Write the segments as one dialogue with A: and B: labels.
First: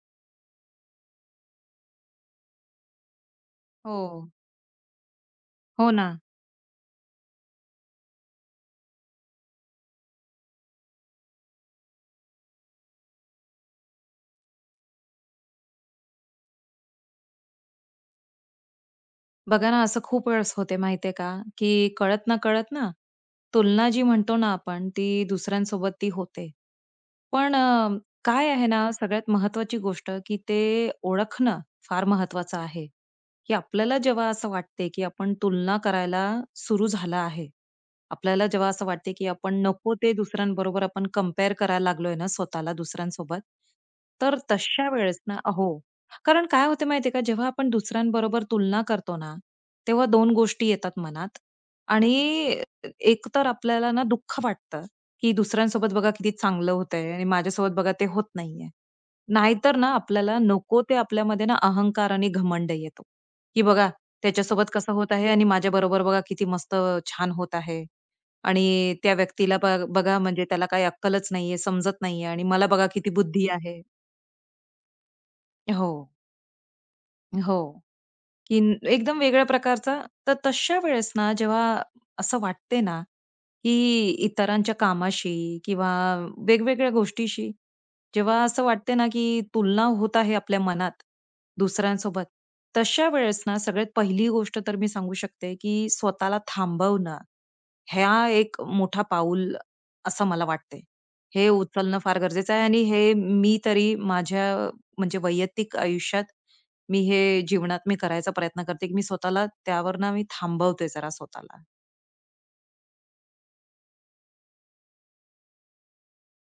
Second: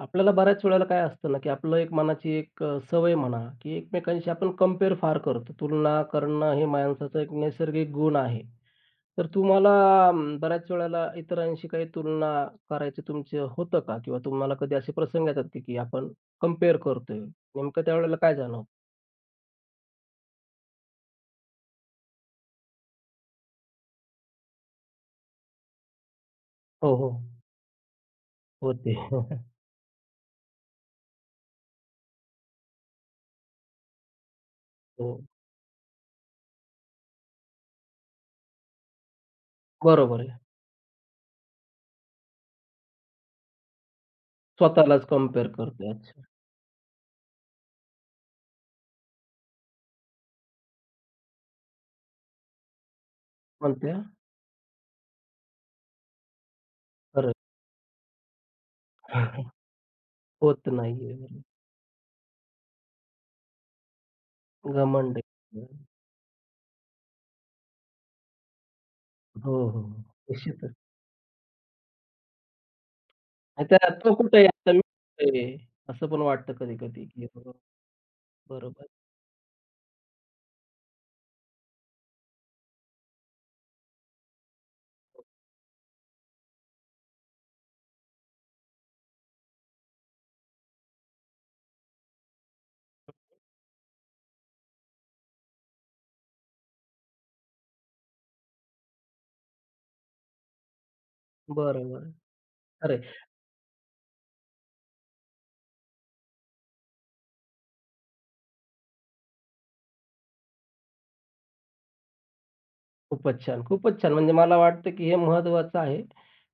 A: आपल्याला बऱ्याच वेळेला काय असतं ना, की आपलं एक मनाची एक सवय म्हणा, की
B: हो,
A: एकमेकांशी आपण कंपेअर फार करतो.
B: हो
A: तुलना
B: ना.
A: करणं हे माणसाचा एक नैसर्गिक गुण आहे. तर तुम्हाला बऱ्याच वेळेला इतरांशी काही तुलना करायचं तुमचं होतं का? किंवा तुम्हाला कधी असे प्रसंग येतात की की आपण कंपेअर करतोय, नेमकं त्यावेळेला काय जाणवतं?
B: बघा ना, असं खूप वेळेस होते माहितीये का, की कळत ना कळत ना, तुलना जी म्हणतो ना आपण, ती दुसऱ्यांसोबत ती होते.
A: हो, हो.
B: पण काय आहे ना,
A: होते.
B: सगळ्यात महत्वाची गोष्ट की ते ओळखणं फार महत्वाचं आहे, की आपल्याला जेव्हा असं वाटते, की
A: हो,
B: आपण तुलना करायला सुरू झाला आहे. आपल्याला जेव्हा असं वाटते, की आपण नको ते
A: बरोबर आहे.
B: दुसऱ्यांबरोबर आपण कंपेअर करायला लागलोय ना स्वतःला दुसऱ्यांसोबत, तर तशा
A: स्वतःलाच
B: वेळेस ना
A: कंपेअर
B: हो.
A: करतोय. अच्छा.
B: कारण काय होते माहितीये का, जेव्हा आपण दुसऱ्यांबरोबर तुलना करतो ना, तेव्हा दोन गोष्टी येतात मनात आणि एक तर
A: पण
B: आपल्याला
A: त्या
B: ना दुःख वाटतं, की दुसऱ्यांसोबत बघा किती चांगलं होतंय आणि
A: खरं
B: माझ्यासोबत बघा ते होत नाहीये. नाहीतर ना आपल्याला
A: होत
B: नको ते
A: नाहीये. बरोबर.
B: आपल्यामध्ये ना अहंकार आणि घमंड येतो, की बघा त्याच्यासोबत कसं होत
A: घमंड
B: आहे आणि
A: आहे.
B: माझ्याबरोबर बघा किती मस्त छान होत आहे. आणि त्या
A: हो,
B: व्यक्तीला
A: हो. हो.
B: बघा म्हणजे त्याला
A: निश्चितच.
B: काही अक्कलच नाहीये, समजत नाहीये आणि मला बघा किती बुद्धी आहे.
A: आता तो कुठे आहे? आता मी कुठे आहे?
B: हो,
A: असं पण वाटतं कधी-कधी, की बाबा
B: हो.
A: बरोबर,
B: एकदम वेगळ्या प्रकारचा. तर तशा वेळेस ना जेव्हा असं वाटते ना, की इतरांच्या कामाशी किंवा वेगवेगळ्या गोष्टीशी जेव्हा असं वाटते ना, की तुलना होत आहे आपल्या मनात दुसऱ्यांसोबत, तशा वेळेस ना सगळ्यात पहिली गोष्ट तर मी सांगू शकते, की स्वतःला थांबवणं. हा एक मोठा पाऊल असं मला वाटते. हे उचलणं
A: बरोबर.
B: फार गरजेचं आहे आणि
A: खरं
B: हे मी तरी माझ्या म्हणजे वैयक्तिक आयुष्यात मी हे जीवनात मी करायचा प्रयत्न करते, की मी स्वतःला त्यावर ना मी थांबवते जरा स्वतःला.
A: खूपच छान, खूपच छान. म्हणजे मला वाटतं, की हे महत्त्वाचं आहे.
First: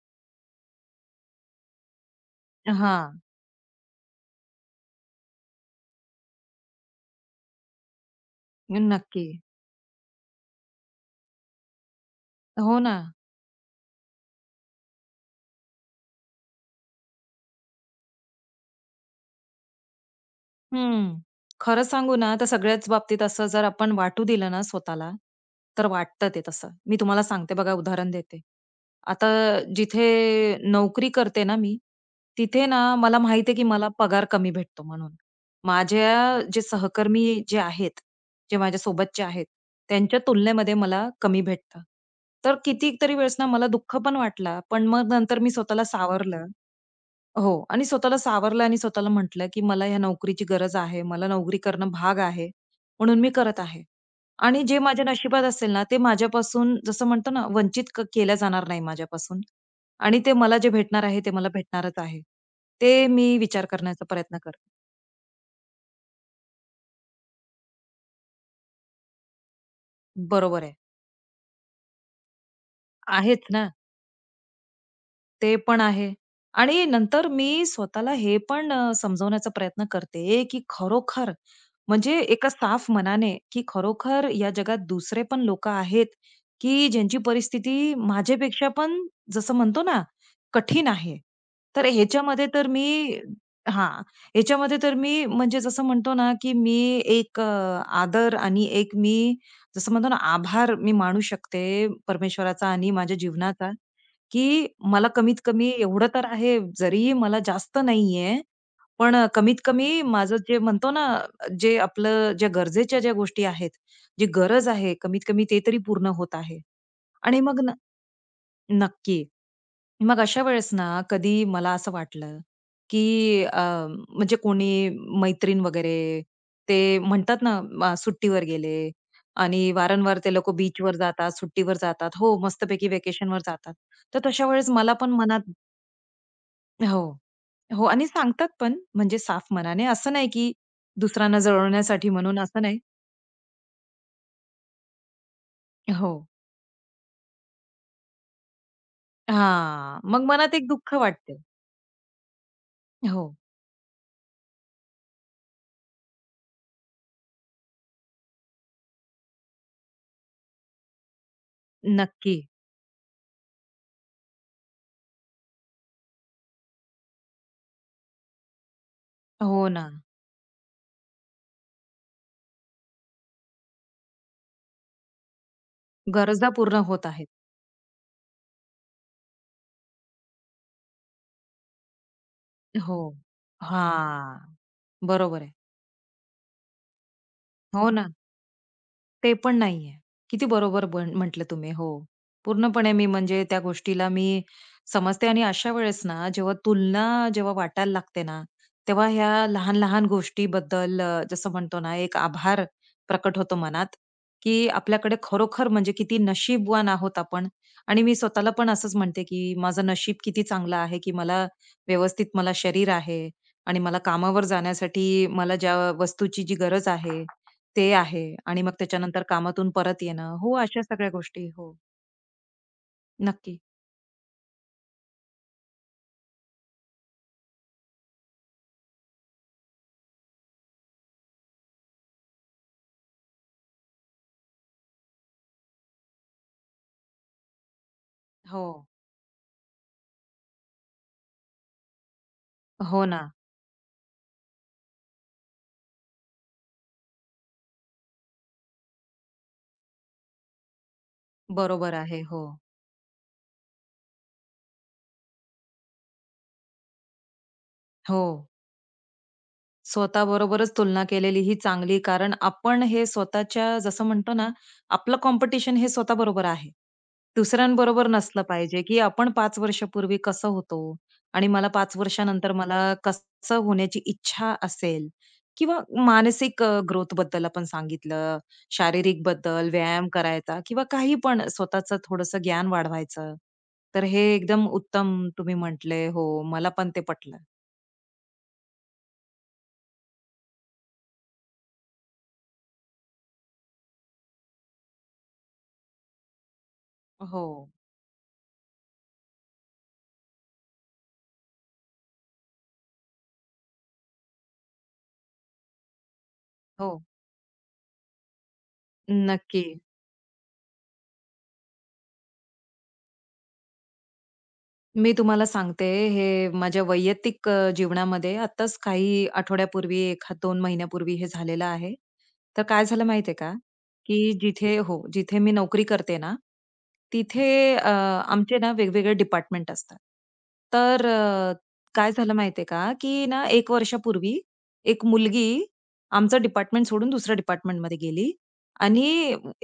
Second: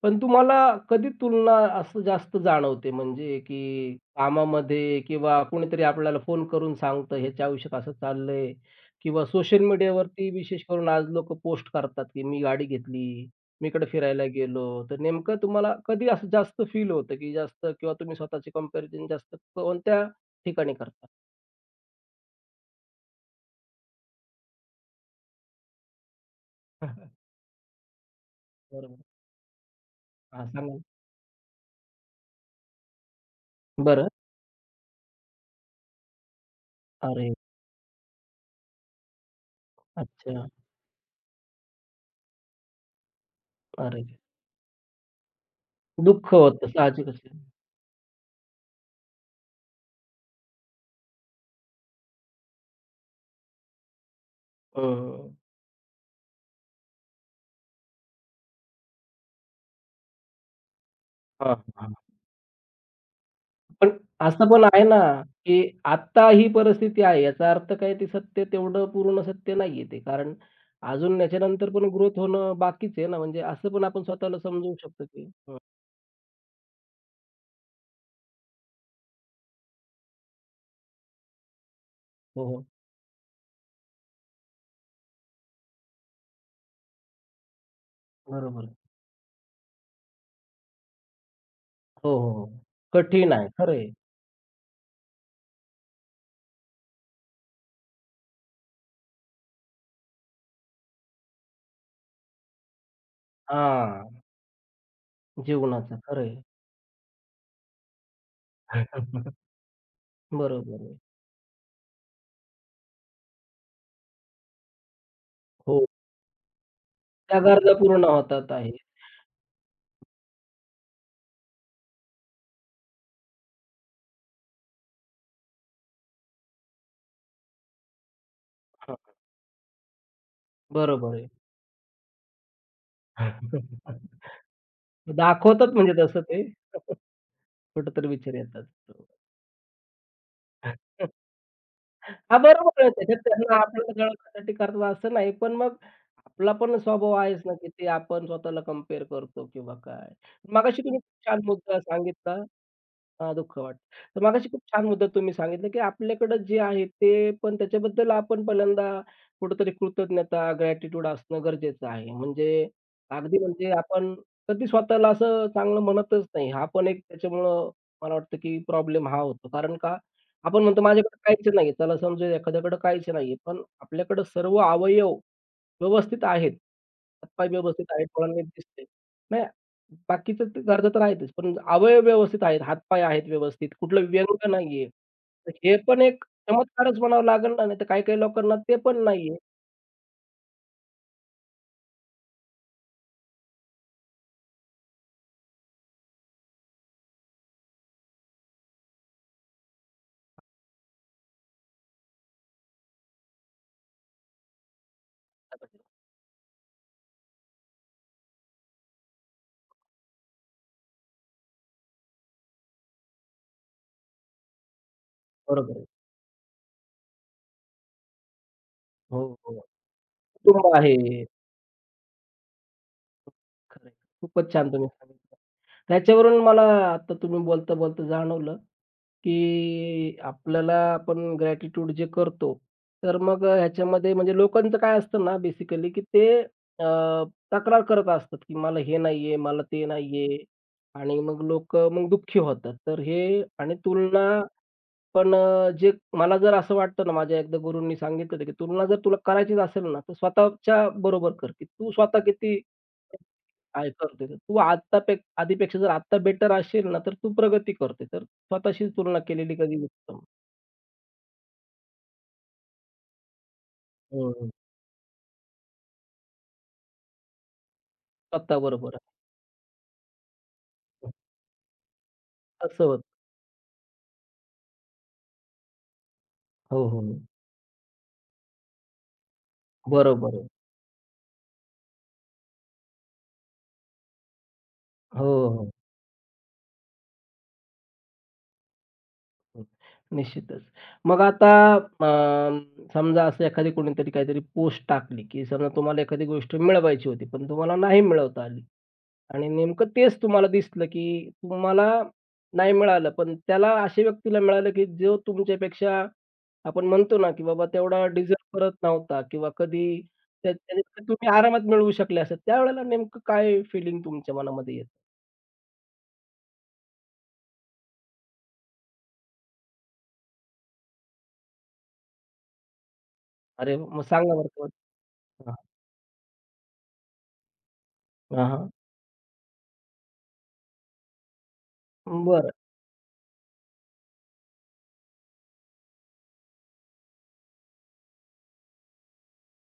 A: पण तुम्हाला कधी तुलना असं जास्त जाणवते
B: हां.
A: म्हणजे, की कामामध्ये किंवा कोणीतरी आपल्याला फोन करून सांगतं, "ह्याच्या आयुष्यात असं चाललंय" किंवा
B: नक्की.
A: सोशल मीडियावरती विशेष करून आज लोकं पोस्ट करतात, की "मी गाडी
B: हो ना.
A: घेतली, मी इकडे फिरायला गेलो." तर नेमकं तुम्हाला कधी असं जास्त फील होतं, की जास्त किंवा तुम्ही स्वतःचे कंपॅरिझन जास्त कोणत्या ठिकाणी करता?
B: हं. खरं सांगू ना, तर सगळ्याच बाबतीत असं जर आपण वाटू दिलं ना स्वतःला, तर वाटतं ते तसं. मी तुम्हाला सांगते बघा, उदाहरण देते.
A: बरोबर.
B: आता जिथे
A: हां, सांगा
B: नोकरी करते ना मी, तिथे ना मला माहिती आहे, की मला
A: बरं.
B: पगार कमी भेटतो म्हणून. माझ्या जे सहकर्मी
A: अरे!
B: जे आहेत, जे माझ्या सोबतचे आहेत, त्यांच्या
A: अच्छा.
B: तुलनेमध्ये मला कमी भेटतं. तर कितीतरी वेळेस ना मला दुःख
A: अरे!
B: पण वाटलं, पण मग नंतर मी स्वतःला
A: दुःख
B: सावरलं
A: होतं साहजिकच आहे.
B: हो. आणि स्वतःला सावरलं आणि स्वतःला म्हटलं, की मला ह्या नोकरीची गरज आहे. मला नोकरी करणं भाग आहे, म्हणून मी करत आहे. आणि जे माझ्या
A: हं.
B: नशिबात असेल ना, ते माझ्यापासून जसं म्हणतो ना, वंचित केलं जाणार नाही माझ्यापासून. आणि ते मला जे भेटणार आहे, ते मला
A: हां, हां.
B: भेटणारच आहे. ते मी विचार
A: पण
B: करण्याचा प्रयत्न
A: असं पण
B: करते.
A: आहे ना, की आत्ता ही परिस्थिती आहे याचा अर्थ काय ते सत्य तेवढं पूर्ण सत्य नाहीये ते. कारण
B: बरोबर आहे.
A: अजून याच्यानंतर पण ग्रोथ होणं बाकीच आहे ना, म्हणजे
B: आहेच ना.
A: असं पण आपण स्वतःला समजवू शकतो, की
B: ते
A: हं.
B: पण आहे. आणि नंतर मी स्वतःला हे पण समजवण्याचा प्रयत्न करते, की खरोखर म्हणजे
A: हो,
B: एका
A: हो.
B: साफ मनाने, की खरोखर या जगात दुसरे पण लोकं आहेत, की ज्यांची परिस्थिती
A: बरोबर
B: माझ्यापेक्षा
A: आहे.
B: पण जसं म्हणतो ना, कठीण आहे. तर
A: हो, हो,
B: ह्याच्यामध्ये
A: हो.
B: तर मी
A: कठीण आहे. खरं आहे.
B: हां, ह्याच्यामध्ये तर मी म्हणजे जसं म्हणतो ना, की मी एक आदर आणि एक मी जसं म्हणतो ना, आभार मी मानू शकते परमेश्वराचा आणि माझ्या जीवनाचा.
A: हां,
B: की मला कमीत कमी
A: जीवनाचं
B: एवढं
A: खरं
B: तर
A: आहे.
B: आहे, जरी मला जास्त नाहीये, पण कमीत कमी माझं जे
A: बरोबर
B: म्हणतो
A: आहे.
B: ना, जे आपलं ज्या गरजेच्या ज्या गोष्टी आहेत, जी गरज आहे कमीत कमी ते तरी
A: हो,
B: पूर्ण होत आहे.
A: त्या
B: आणि मग
A: गरजा
B: न
A: पूर्ण होतात आहे.
B: नक्की. मग अशा वेळेस ना, कधी मला असं वाटलं, की म्हणजे कोणी मैत्रीण वगैरे, ते म्हणतात ना सुट्टीवर गेले
A: हां,
B: आणि वारंवार ते लोकं बीचवर
A: बरोबर आहे.
B: जातात, सुट्टीवर जातात. हो, मस्तपैकी व्हॅकेशनवर जातात. तर तशा वेळेस मला पण मनात
A: दाखवतात म्हणजे तसं ते.
B: हो. हो आणि
A: कुठेतरी विचार
B: सांगतात
A: येतात.
B: पण म्हणजे साफ मनाने. असं नाही की दुसऱ्यांना जळवण्यासाठी
A: हां,
B: म्हणून असं नाही.
A: बरोबर आहे. त्याच्यात त्यांना आपण गळा करतो असं नाही. पण मग
B: हो.
A: आपला पण स्वभाव आहेच ना, की ते आपण स्वतःला कंपेअर करतो किंवा
B: हां.
A: काय.
B: मग मनात एक
A: मगाशी
B: दुःख
A: तुम्ही खूप
B: वाटते.
A: छान मुद्दा सांगितला हां,
B: हो.
A: दुःख वाटतं. तर मगाशी खूप छान मुद्दा तुम्ही सांगितला, की आपल्याकडे जे आहे ते पण त्याच्याबद्दल आपण पहिल्यांदा कुठेतरी कृतज्ञता, ग्रॅटिट्यूड असणं गरजेचं आहे.
B: नक्की.
A: म्हणजे अगदी म्हणजे आपण कधी स्वतःला असं चांगलं म्हणतच नाही. हा पण एक त्याच्यामुळं मला वाटतं, की प्रॉब्लेम हा होतो.
B: हो
A: कारण
B: ना.
A: का आपण म्हणतो माझ्याकडे काहीच नाहीये. त्याला समजू या एखाद्याकडे काहीच नाहीये. पण आपल्याकडे सर्व अवयव व्यवस्थित
B: गरजा
A: आहेत.
B: पूर्ण होत आहेत.
A: हातपाय व्यवस्थित आहेत, डोळ्यांना नीट दिसतंय. नाही बाकीचं ते गरजा तर आहेतच. पण अवयव व्यवस्थित आहेत,
B: हो.
A: हातपाय आहेत व्यवस्थित, कुठलं व्यंग
B: हां.
A: नाहीये.
B: बरोबर
A: तर
B: आहे.
A: हे पण एक चमत्कारच म्हणावं लागेल ना, नाहीतर
B: हो ना.
A: काही-काही लोकांना ते पण
B: ते
A: नाहीये.
B: पण नाहीये. किती बरोबर बन म्हटलं तुम्ही. हो. पूर्णपणे मी म्हणजे त्या गोष्टीला मी समजते आणि अशा वेळेस ना, जेव्हा तुलना जेव्हा वाटायला लागते ना, तेव्हा ह्या लहान-लहान गोष्टीबद्दल जसं म्हणतो ना, एक आभार प्रकट होतो मनात, की आपल्याकडे खरोखर म्हणजे किती नशीबवान आहोत आपण आणि मी स्वतःला पण असंच म्हणते, की माझं नशीब किती चांगलं आहे, की मला व्यवस्थित मला शरीर आहे आणि मला कामावर जाण्यासाठी मला
A: बरोबर
B: ज्या
A: आहे.
B: वस्तूची जी गरज आहे ते आहे आणि मग
A: हो,
B: त्याच्यानंतर
A: हो.
B: कामातून परत येणं. हो,
A: कुटुंब
B: अशा
A: आहे.
B: सगळ्या गोष्टी. हो, नक्की.
A: खरं आहे. खूपच छान तुम्ही सांगितलं. त्याच्यावरून मला आता तुम्ही बोलता-बोलता जाणवलं, की आपल्याला आपण ग्रॅटिट्यूड जे करतो, तर मग ह्याच्यामध्ये म्हणजे लोकांचं काय असतं ना बेसिकली, की ते तक्रार करत असतात, की
B: हो.
A: मला हे नाहीये, मला ते नाहीये आणि मग लोकं मग दुःखी होतात. तर
B: हो ना.
A: हे आणि तुलना पण जे मला जर असं वाटतं ना, माझ्या एकदा गुरूंनी सांगितलं होतं, की तुलना जर तुला करायचीच असेल ना, तर स्वतःच्या बरोबर कर, की तू
B: बरोबर
A: स्वतः
B: आहे. हो.
A: किती काय करते तर तू आत्ता पे आधीपेक्षा जर आत्ता बेटर असेल ना, तर तू प्रगती करते.
B: हो.
A: तर स्वतःशी तुलना केलेली कधी उत्तम.
B: स्वतःबरोबरच तुलना केलेली ही चांगली. कारण आपण हे स्वतःच्या जसं
A: हो,
B: म्हणतो ना,
A: हो.
B: आपलं कॉम्पिटिशन हे स्वतःबरोबर आहे. दुसऱ्यांबरोबर नसलं पाहिजे,
A: स्वतःबरोबर
B: की आपण 5 वर्षापूर्वी कसं होतो
A: हं.
B: आणि मला 5 वर्षानंतर मला
A: असं होतं.
B: कसं होण्याची इच्छा असेल किंवा मानसिक
A: हो, हो, हो.
B: ग्रोथबद्दल आपण सांगितलं, शारीरिक बद्दल, व्यायाम
A: बरोबर आहे.
B: करायचा किंवा काही पण स्वतःचं थोडंसं ज्ञान वाढवायचं. तर हे एकदम
A: हो,
B: उत्तम
A: हो,
B: तुम्ही
A: हो.
B: म्हटले. हो, मला पण ते पटलं.
A: निश्चितच. मग आता समजा असं एखादी कोणीतरी काहीतरी पोस्ट टाकली, की समजा तुम्हाला एखादी गोष्ट मिळवायची होती, पण
B: हो,
A: तुम्हाला नाही मिळवता आली. आणि नेमकं तेच तुम्हाला दिसलं, की तुम्हाला नाही मिळालं, पण त्याला अशा व्यक्तीला मिळालं, की जो तुमच्यापेक्षा आपण
B: हो.
A: म्हणतो ना, की बाबा तेवढा डिझर्व्ह करत नव्हता किंवा
B: नक्की.
A: कधी त्या त्यापेक्षा तुम्ही आरामात मिळवू शकले असतात. त्यावेळेला नेमकं काय फीलिंग तुमच्या मनामध्ये येतं?
B: मी तुम्हाला सांगते, हे माझ्या वैयक्तिक जीवनामध्ये आत्ताच काही आठवड्यापूर्वी, 1-2 महिन्यापूर्वी हे झालेलं आहे. तर काय झालं माहिती का,
A: अरे वा, मग
B: की
A: सांगा बरं का?
B: जिथे हो, जिथे मी नोकरी करते ना, तिथे
A: हां,
B: आमचे
A: हां.
B: ना वेगवेगळे डिपार्टमेंट असतात. तर काय झालं
A: बरं.
B: माहिती का, की ना 1 वर्षापूर्वी एक मुलगी आमचं डिपार्टमेंट सोडून दुसऱ्या डिपार्टमेंटमध्ये गेली आणि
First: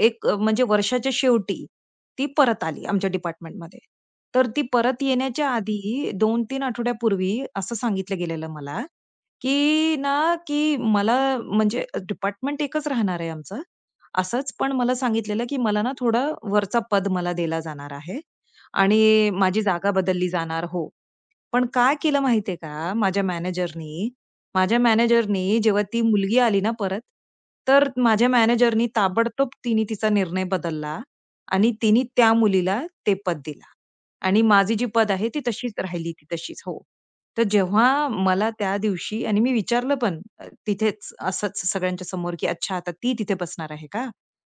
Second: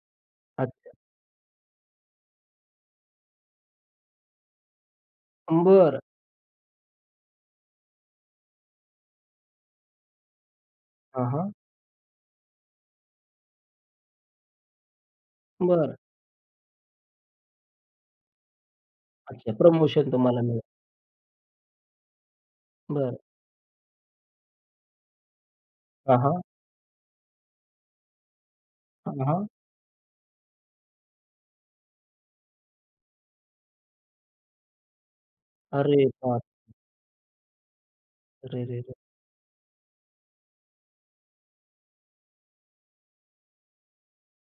B: एक म्हणजे
A: अच्छा.
B: वर्षाच्या शेवटी ती परत आली आमच्या डिपार्टमेंटमध्ये. तर ती परत येण्याच्या
A: बरं.
B: आधी 2-3 आठवड्यापूर्वी असं सांगितलं गेलेलं मला, की ना, की मला
A: हां, हां.
B: म्हणजे डिपार्टमेंट एकच राहणार आहे आमचं. असंच पण मला सांगितलेलं, की मला ना
A: बरं.
B: थोडं वरचा पद मला दिला जाणार आहे आणि
A: अच्छा
B: माझी जागा
A: प्रमोशन
B: बदलली
A: तुम्हाला मिळालं.
B: जाणार. हो. पण काय केलं माहितीये का
A: बरं.
B: माझ्या मॅनेजरनी जेव्हा ती
A: हां,
B: मुलगी
A: हां.
B: आली ना परत, तर माझ्या मॅनेजरनी
A: हां, हां.
B: ताबडतोब तिने तिचा निर्णय बदलला आणि तिने त्या मुलीला ते पद दिलं. आणि माझी जी पद आहे ती तशीच
A: अरे
B: राहिली, ती
A: बाप!
B: तशीच. हो. तर जेव्हा मला त्या
A: अरेरेरे!
B: दिवशी आणि मी विचारलं पण तिथेच असंच सगळ्यांच्या समोर, की "अच्छा आता ती तिथे बसणार आहे का?"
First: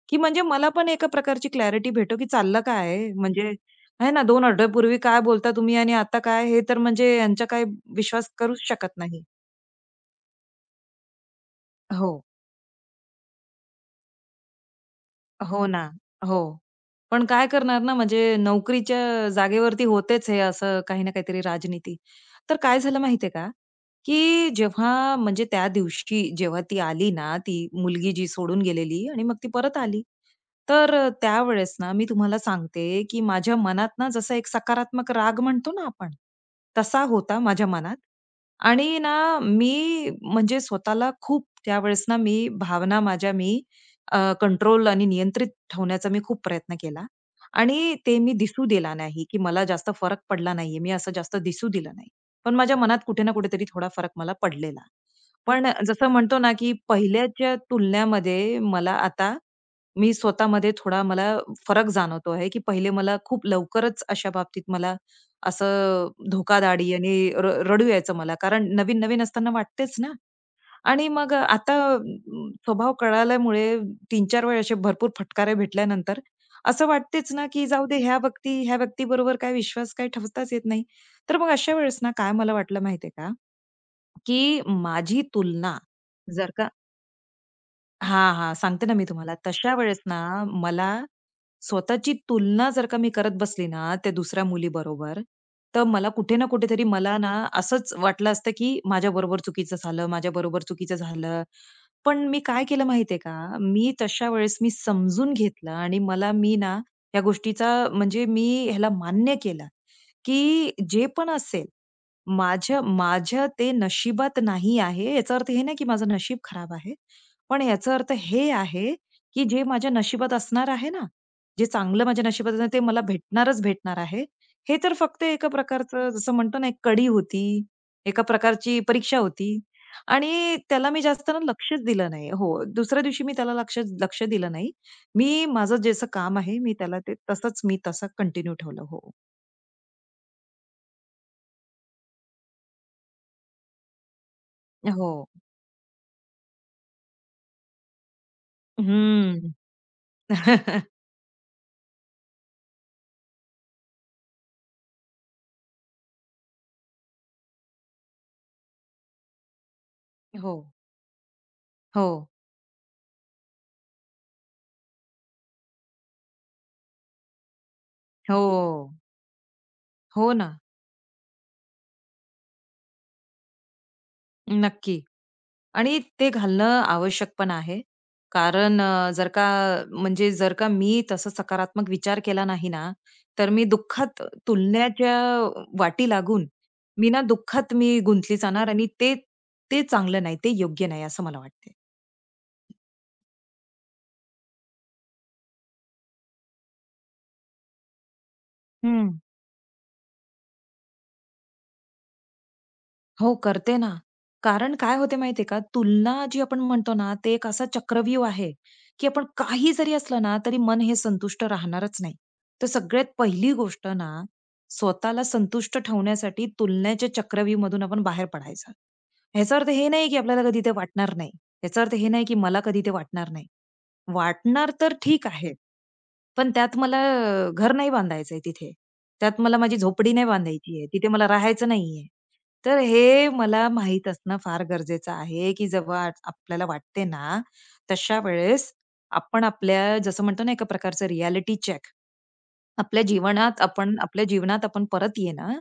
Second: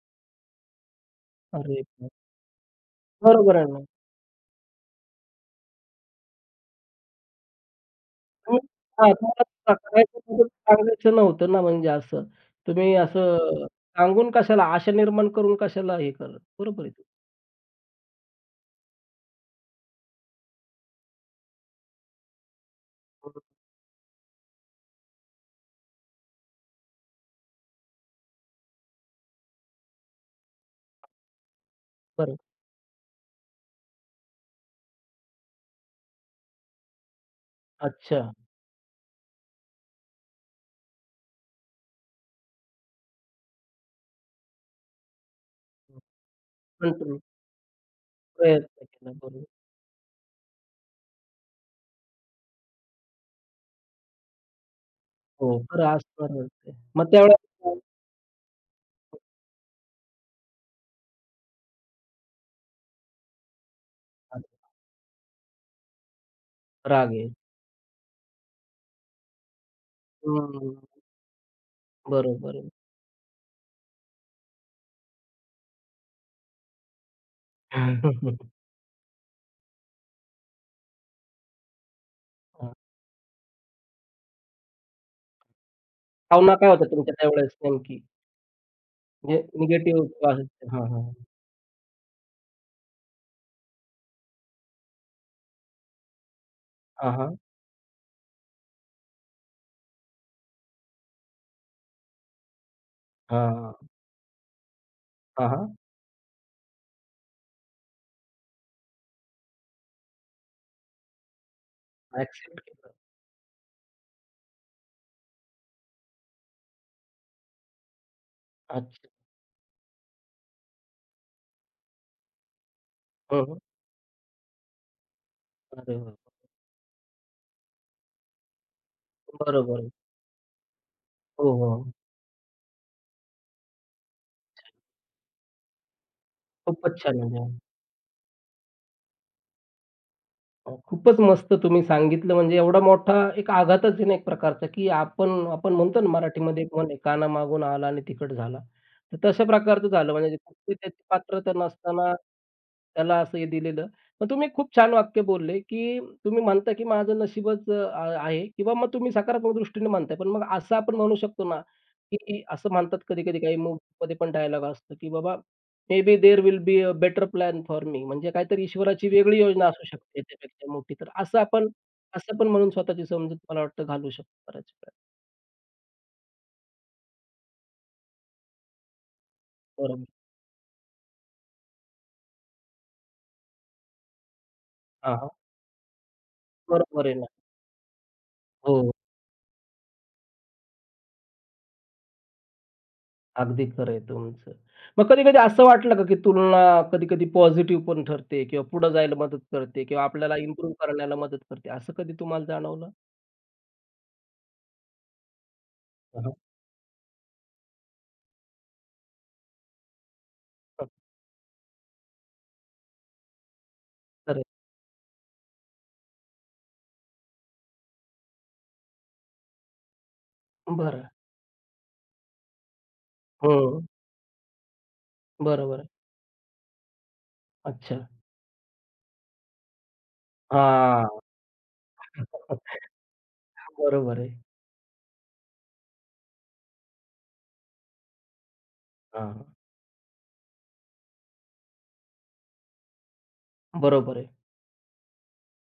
B: की म्हणजे मला पण एका प्रकारची
A: अरे
B: क्लॅरिटी
A: बाप!
B: भेटो, की चाललं काय आहे? म्हणजे
A: बरोबर आहे ना.
B: आहे ना 2 आठवड्यापूर्वी काय बोलता तुम्ही आणि आता काय? हे तर म्हणजे यांचा काही विश्वास करूच
A: तुम्ही
B: शकत
A: हां,
B: नाही.
A: तुम्हाला करायचं म्हणून सांगायचं नव्हतं ना म्हणजे
B: हो.
A: असं. तुम्ही असं सांगून कशाला, आशा निर्माण करून
B: हो ना.
A: कशाला हे करत.
B: हो.
A: बरोबर आहे.
B: पण काय करणार ना म्हणजे नोकरीच्या जागेवरती होतेच हे असं काही ना काहीतरी राजनीती. तर काय झालं माहिती आहे
A: हं,
B: का, की जेव्हा म्हणजे त्या दिवशी जेव्हा ती आली ना, ती मुलगी जी सोडून गेलेली आणि मग ती परत आली. तर त्यावेळेस ना मी
A: बरं.
B: तुम्हाला सांगते, की माझ्या मनात ना जसा एक सकारात्मक राग म्हणतो ना आपण, तसा होता माझ्या मनात.
A: अच्छा.
B: आणि ना मी म्हणजे स्वतःला खूप त्यावेळेस ना मी भावना माझ्या मी कंट्रोल आणि नियंत्रित ठेवण्याचा मी खूप प्रयत्न
A: पण
B: केला.
A: तुम्ही
B: आणि ते मी दिसू
A: प्रयत्न
B: दिला
A: केला.
B: नाही, की
A: बरोबर.
B: मला जास्त फरक पडला नाहीये. मी असं जास्त दिसू दिलं नाही. पण माझ्या मनात कुठे ना कुठेतरी थोडा फरक मला पडलेला.
A: हो,
B: पण
A: खरं
B: जसं
A: असणार
B: म्हणतो ना,
A: वाटतंय.
B: की
A: मग
B: पहिल्याच्या
A: त्यावेळेस
B: तुलनेमध्ये मला आता मी स्वतःमध्ये थोडा मला फरक जाणवतो आहे, की पहिले मला खूप लवकरच अशा बाबतीत मला असं धोकादाडी
A: राग
B: आणि
A: येईल.
B: रडू यायचं मला. कारण नवीन-नवीन असताना वाटतेच ना.
A: हं,
B: आणि मग आता
A: बरोबर आहे.
B: स्वभाव कळाल्यामुळे तीन-चार वेळा असे भरपूर फटकारे भेटल्यानंतर असं वाटतेच ना, की जाऊ दे ह्या व्यक्तीबरोबर काय विश्वास काय ठेवताच येत नाही. तर मग अशा वेळेस ना, काय मला
A: हां.
B: वाटलं माहितीये का, की माझी तुलना जर
A: भावना काय
B: का
A: होत्या तुमच्या त्यावेळेस नेमकी?
B: हा, हा, सांगते ना मी तुम्हाला.
A: म्हणजे
B: तशा वेळेस
A: निगेटिव्ह
B: ना
A: किंवा हां,
B: मला
A: हां.
B: स्वतःची तुलना जर का मी करत बसली ना त्या दुसऱ्या मुलीबरोबर, तर मला कुठे ना कुठेतरी
A: हां,
B: मला ना
A: हां.
B: असंच वाटलं असतं, की माझ्याबरोबर चुकीचं झालं, माझ्याबरोबर चुकीचं झालं. पण मी काय केलं माहितीये का? मी तशा वेळेस मी समजून
A: हां, हां, हां.
B: घेतलं आणि मला मी ना या गोष्टीचा म्हणजे मी ह्याला मान्य केलं, की जे पण असेल
A: एक्सेप्ट
B: माझ्या
A: केलं.
B: माझ्या ते नशिबात नाही आहे, याचा अर्थ हे नाही की माझं नशीब खराब आहे. पण याचा अर्थ हे आहे,
A: अच्छा.
B: की जे माझ्या नशिबात असणार आहे ना, जे चांगलं माझ्या नशिबात असणार ते मला
A: हं, हं.
B: भेटणारच भेटणार आहे. हे तर फक्त एका
A: अरे
B: प्रकारचं
A: वाह!
B: जसं म्हणतो ना, एक कडी होती, एका प्रकारची परीक्षा होती
A: बरोबर आहे.
B: आणि त्याला मी जास्त ना
A: हो,
B: लक्षच
A: हो.
B: दिलं नाही. हो, दुसऱ्या दिवशी मी त्याला लक्ष लक्ष दिलं नाही. मी माझं जसं काम आहे, मी
A: खूपच
B: त्याला ते
A: छान म्हणजे
B: तसंच मी तसं कंटिन्यू ठेवलं. हो.
A: खूपच मस्त तुम्ही सांगितलं म्हणजे एवढा मोठा एक आघातच आहे ना एक प्रकारचा, की
B: हो.
A: आपण आपण म्हणतो ना मराठीमध्ये एक म्हण आहे, "कानामागून आला आणि तिखट झाला." तर तशा
B: हम्म.
A: प्रकारचं झालं म्हणजे कुठली त्याची पात्रता नसताना त्याला असं हे दिलेलं. मग तुम्ही खूप छान वाक्य बोलले, की तुम्ही म्हणता, की माझं नशीबच आहे किंवा मग तुम्ही सकारात्मक दृष्टीने म्हणताय. पण मग
B: हो.
A: असं आपण म्हणू शकतो ना,
B: हो.
A: की असं म्हणतात कधी-कधी काही मूव्हीमध्ये पण डायलॉग असतो, की बाबा may be there will be a better plan for me. म्हणजे
B: हो.
A: काहीतरी ईश्वराची वेगळी योजना असू शकते
B: हो ना.
A: त्यापेक्षा मोठी. तर असं आपण असं पण म्हणून स्वतःची समजूत मला वाटतं घालू शकतो बऱ्याच वेळा.
B: नक्की. आणि ते घालणं आवश्यक पण आहे. कारण जर का
A: बरोबर.
B: म्हणजे जर का मी तसा सकारात्मक विचार केला नाही ना, तर मी दुःखात
A: हां,
B: तुलण्याच्या
A: हां.
B: वाटी लागून,
A: बरोबर
B: मी
A: आहे
B: ना
A: ना.
B: दुःखात मी गुंतली जाणार आणि
A: हो,
B: ते ते चांगलं नाही, ते योग्य नाही असं मला वाटते.
A: अगदी खरं आहे तुमचं. मग कधी-कधी असं वाटलं का, की तुलना कधी-कधी पॉझिटिव्ह पण ठरते किंवा पुढे जायला मदत करते किंवा आपल्याला इम्प्रूव्ह करण्याला मदत करते. असं कधी तुम्हाला जाणवलं?
B: हो, करते ना. कारण काय होते माहितीये का,
A: हां,
B: तुलना
A: हां.
B: जी आपण म्हणतो ना, ते एक असा चक्रव्यूह आहे, की आपण काही जरी असलं ना, तरी मन
A: हं,
B: हे संतुष्ट राहणारच नाही. तर सगळ्यात पहिली गोष्ट ना,
A: खरं आहे.
B: स्वतःला संतुष्ट ठेवण्यासाठी तुलनेच्या चक्रव्यूहमधून आपण बाहेर पडायचं. ह्याचा अर्थ हे नाही, की आपल्याला कधी ते
A: बरं.
B: वाटणार नाही. याचा अर्थ हे नाही, की मला कधी ते वाटणार नाही.
A: हं.
B: वाटणार तर ठीक आहे.
A: बरोबर आहे.
B: पण त्यात मला घर नाही
A: अच्छा.
B: बांधायचंय तिथे. त्यात मला माझी झोपडी नाही बांधायची आहे.
A: हां.
B: तिथे मला राहायचं नाहीये. तर हे मला माहीत
A: बरोबर आहे.
B: असणं फार गरजेचं आहे, की जेव्हा आपल्याला वाटते ना, तशा वेळेस
A: हां,
B: आपण आपल्या जसं म्हणतो ना एका प्रकारचं रिएलिटी चेक
A: बरोबर
B: आपल्या
A: आहे.
B: जीवनात आपण परत येणं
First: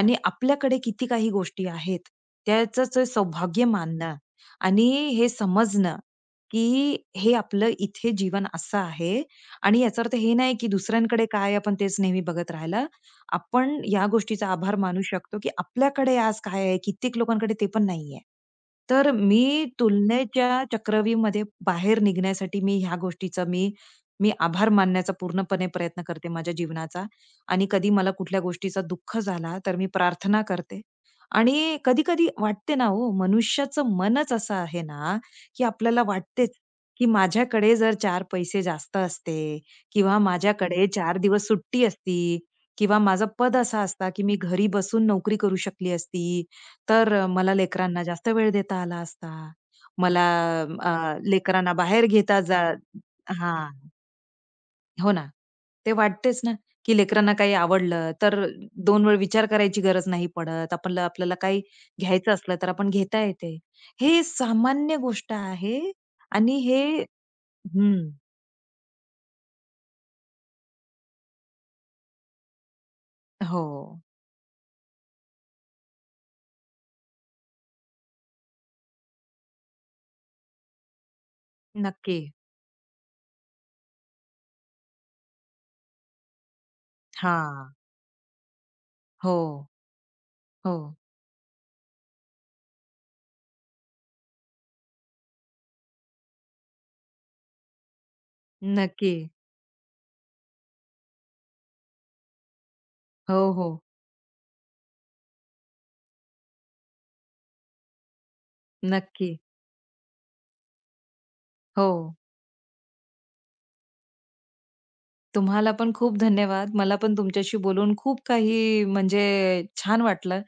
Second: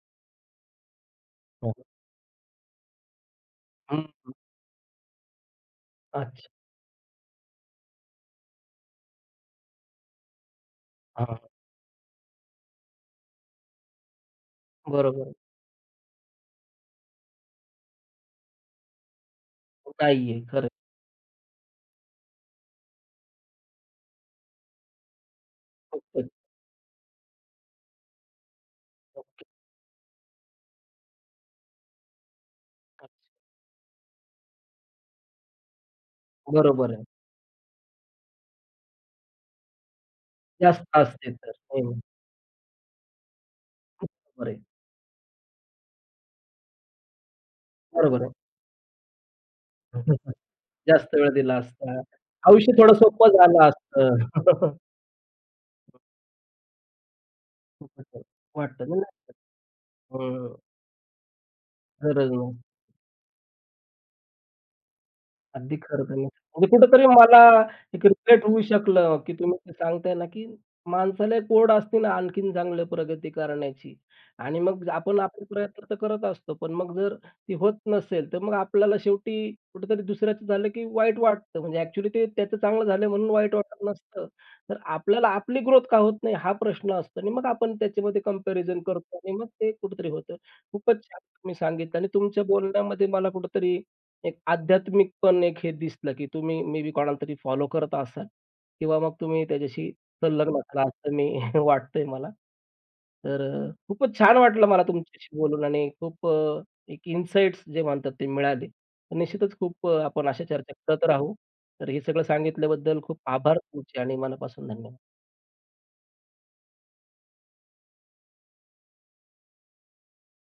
B: आणि आपल्याकडे किती काही गोष्टी
A: हं,
B: आहेत त्याचंच सौभाग्य
A: हं.
B: मानणं आणि हे समजणं
A: अच्छा.
B: की हे आपलं इथे जीवन असं आहे आणि याचा अर्थ हे नाही की दुसऱ्यांकडे
A: हां.
B: काय आपण तेच नेहमी बघत राहिलं. आपण या गोष्टीचा आभार मानू
A: बरोबर.
B: शकतो की आपल्याकडे आज काय आहे, कित्येक लोकांकडे ते पण नाहीये. तर मी
A: नाहीये.
B: तुलनेच्या
A: खरं आहे.
B: चक्रव्यूहमध्ये बाहेर निघण्यासाठी मी ह्या गोष्टीचा मी मी आभार मानण्याचा पूर्णपणे प्रयत्न
A: खूपच.
B: करते माझ्या जीवनाचा. आणि कधी मला कुठल्या गोष्टीचा दुःख
A: ओके.
B: झाला, तर मी प्रार्थना करते. आणि कधी-कधी वाटते ना हो, मनुष्याचं मनच असं आहे ना, की आपल्याला वाटतेच,
A: बरोबर आहे.
B: की माझ्याकडे जर चार पैसे जास्त असते किंवा
A: जास्त
B: माझ्याकडे 4
A: असते
B: दिवस
A: तर.
B: सुट्टी
A: हो.
B: असती किंवा माझं पद असा असता, की मी
A: बरोबर आहे.
B: घरी बसून नोकरी करू शकली असती, तर मला लेकरांना
A: बरोबर
B: जास्त
A: आहे.
B: वेळ देता आला असता. मला
A: जास्त वेळ दिला
B: लेकरांना
A: असता.
B: बाहेर घेता जा
A: आयुष्य थोडं सोपं झालं
B: हां.
A: असतं.
B: हो ना. ते वाटतेच ना, की लेकरांना काही आवडलं, तर
A: वाटतं ना.
B: 2 वेळ विचार करायची गरज नाही
A: हं.
B: पडत. आपलं आपल्याला काही
A: गरज
B: घ्यायचं असलं,
A: नव्हती.
B: तर आपण घेता येते. हे सामान्य गोष्ट
A: अगदी
B: आहे
A: खरं तुम्ही
B: आणि
A: म्हणजे
B: हे
A: कुठेतरी मला एक
B: हं.
A: रिग्रेट होऊ शकलं, की तुम्ही ते सांगताय ना, की माणसाला एक असते ना आणखीन चांगलं प्रगती
B: हो.
A: करण्याची आणि मग आपण आपले प्रयत्न तर करत असतो. पण मग जर ती होत नसेल, तर मग आपल्याला शेवटी कुठेतरी दुसऱ्याचं झालं, की वाईट वाटतं. म्हणजे ॲक्चुअली
B: नक्की.
A: ते त्याचं चांगलं झालं म्हणून वाईट वाटत नसतं. तर आपल्याला आपली ग्रोथ का होत नाही हा प्रश्न असतो आणि मग आपण
B: हां.
A: त्याच्यामध्ये कंपॅरिझन करतो आणि मग
B: हो,
A: ते कुठेतरी होतं.
B: हो.
A: खूपच छान तुम्ही सांगितलं आणि तुमच्या बोलण्यामध्ये मला कुठेतरी एक आध्यात्मिक पण एक हे दिसलं, की तुम्ही मे बी कोणाला तरी फॉलो करत असाल किंवा मग
B: नक्की.
A: तुम्ही त्याच्याशी संलग्न असाल असं मी वाटतंय मला.
B: हो,
A: तर
B: हो.
A: खूपच छान वाटलं मला तुमच्याशी बोलून आणि खूप एक इन्साइट्स जे म्हणतात ते मिळाले. तर
B: नक्की.
A: निश्चितच खूप आपण अशा चर्चा करत राहू. तर
B: हो.
A: हे सगळं सांगितल्याबद्दल खूप आभार तुमचे आणि मनापासून धन्यवाद.
B: तुम्हाला पण खूप धन्यवाद. मला पण तुमच्याशी बोलून खूप काही म्हणजे छान वाटलं.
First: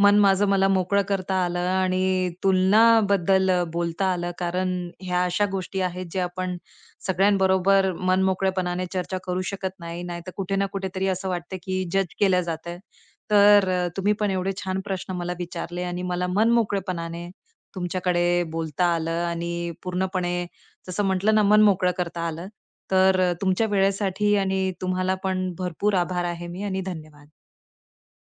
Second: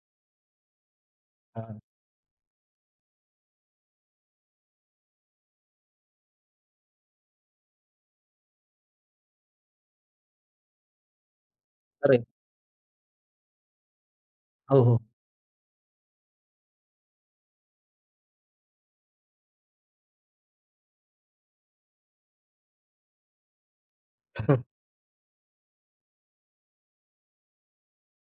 B: मन माझं मला मोकळं करता आलं
A: हां,
B: आणि तुलनाबद्दल बोलता आलं. कारण ह्या अशा गोष्टी आहेत ज्या आपण सगळ्यांबरोबर मनमोकळेपणाने चर्चा करू शकत नाही. नाहीतर कुठे ना कुठेतरी असं वाटतं की जज
A: खरंय.
B: केलं जातंय. तर तुम्ही पण एवढे छान
A: हो, हो.
B: प्रश्न मला विचारले आणि मला मनमोकळेपणाने तुमच्याकडे बोलता आलं आणि पूर्णपणे जसं म्हटलं ना, मन मोकळं करता आलं. तर तुमच्या वेळेसाठी आणि तुम्हाला पण भरपूर आभार आहे मी आणि धन्यवाद.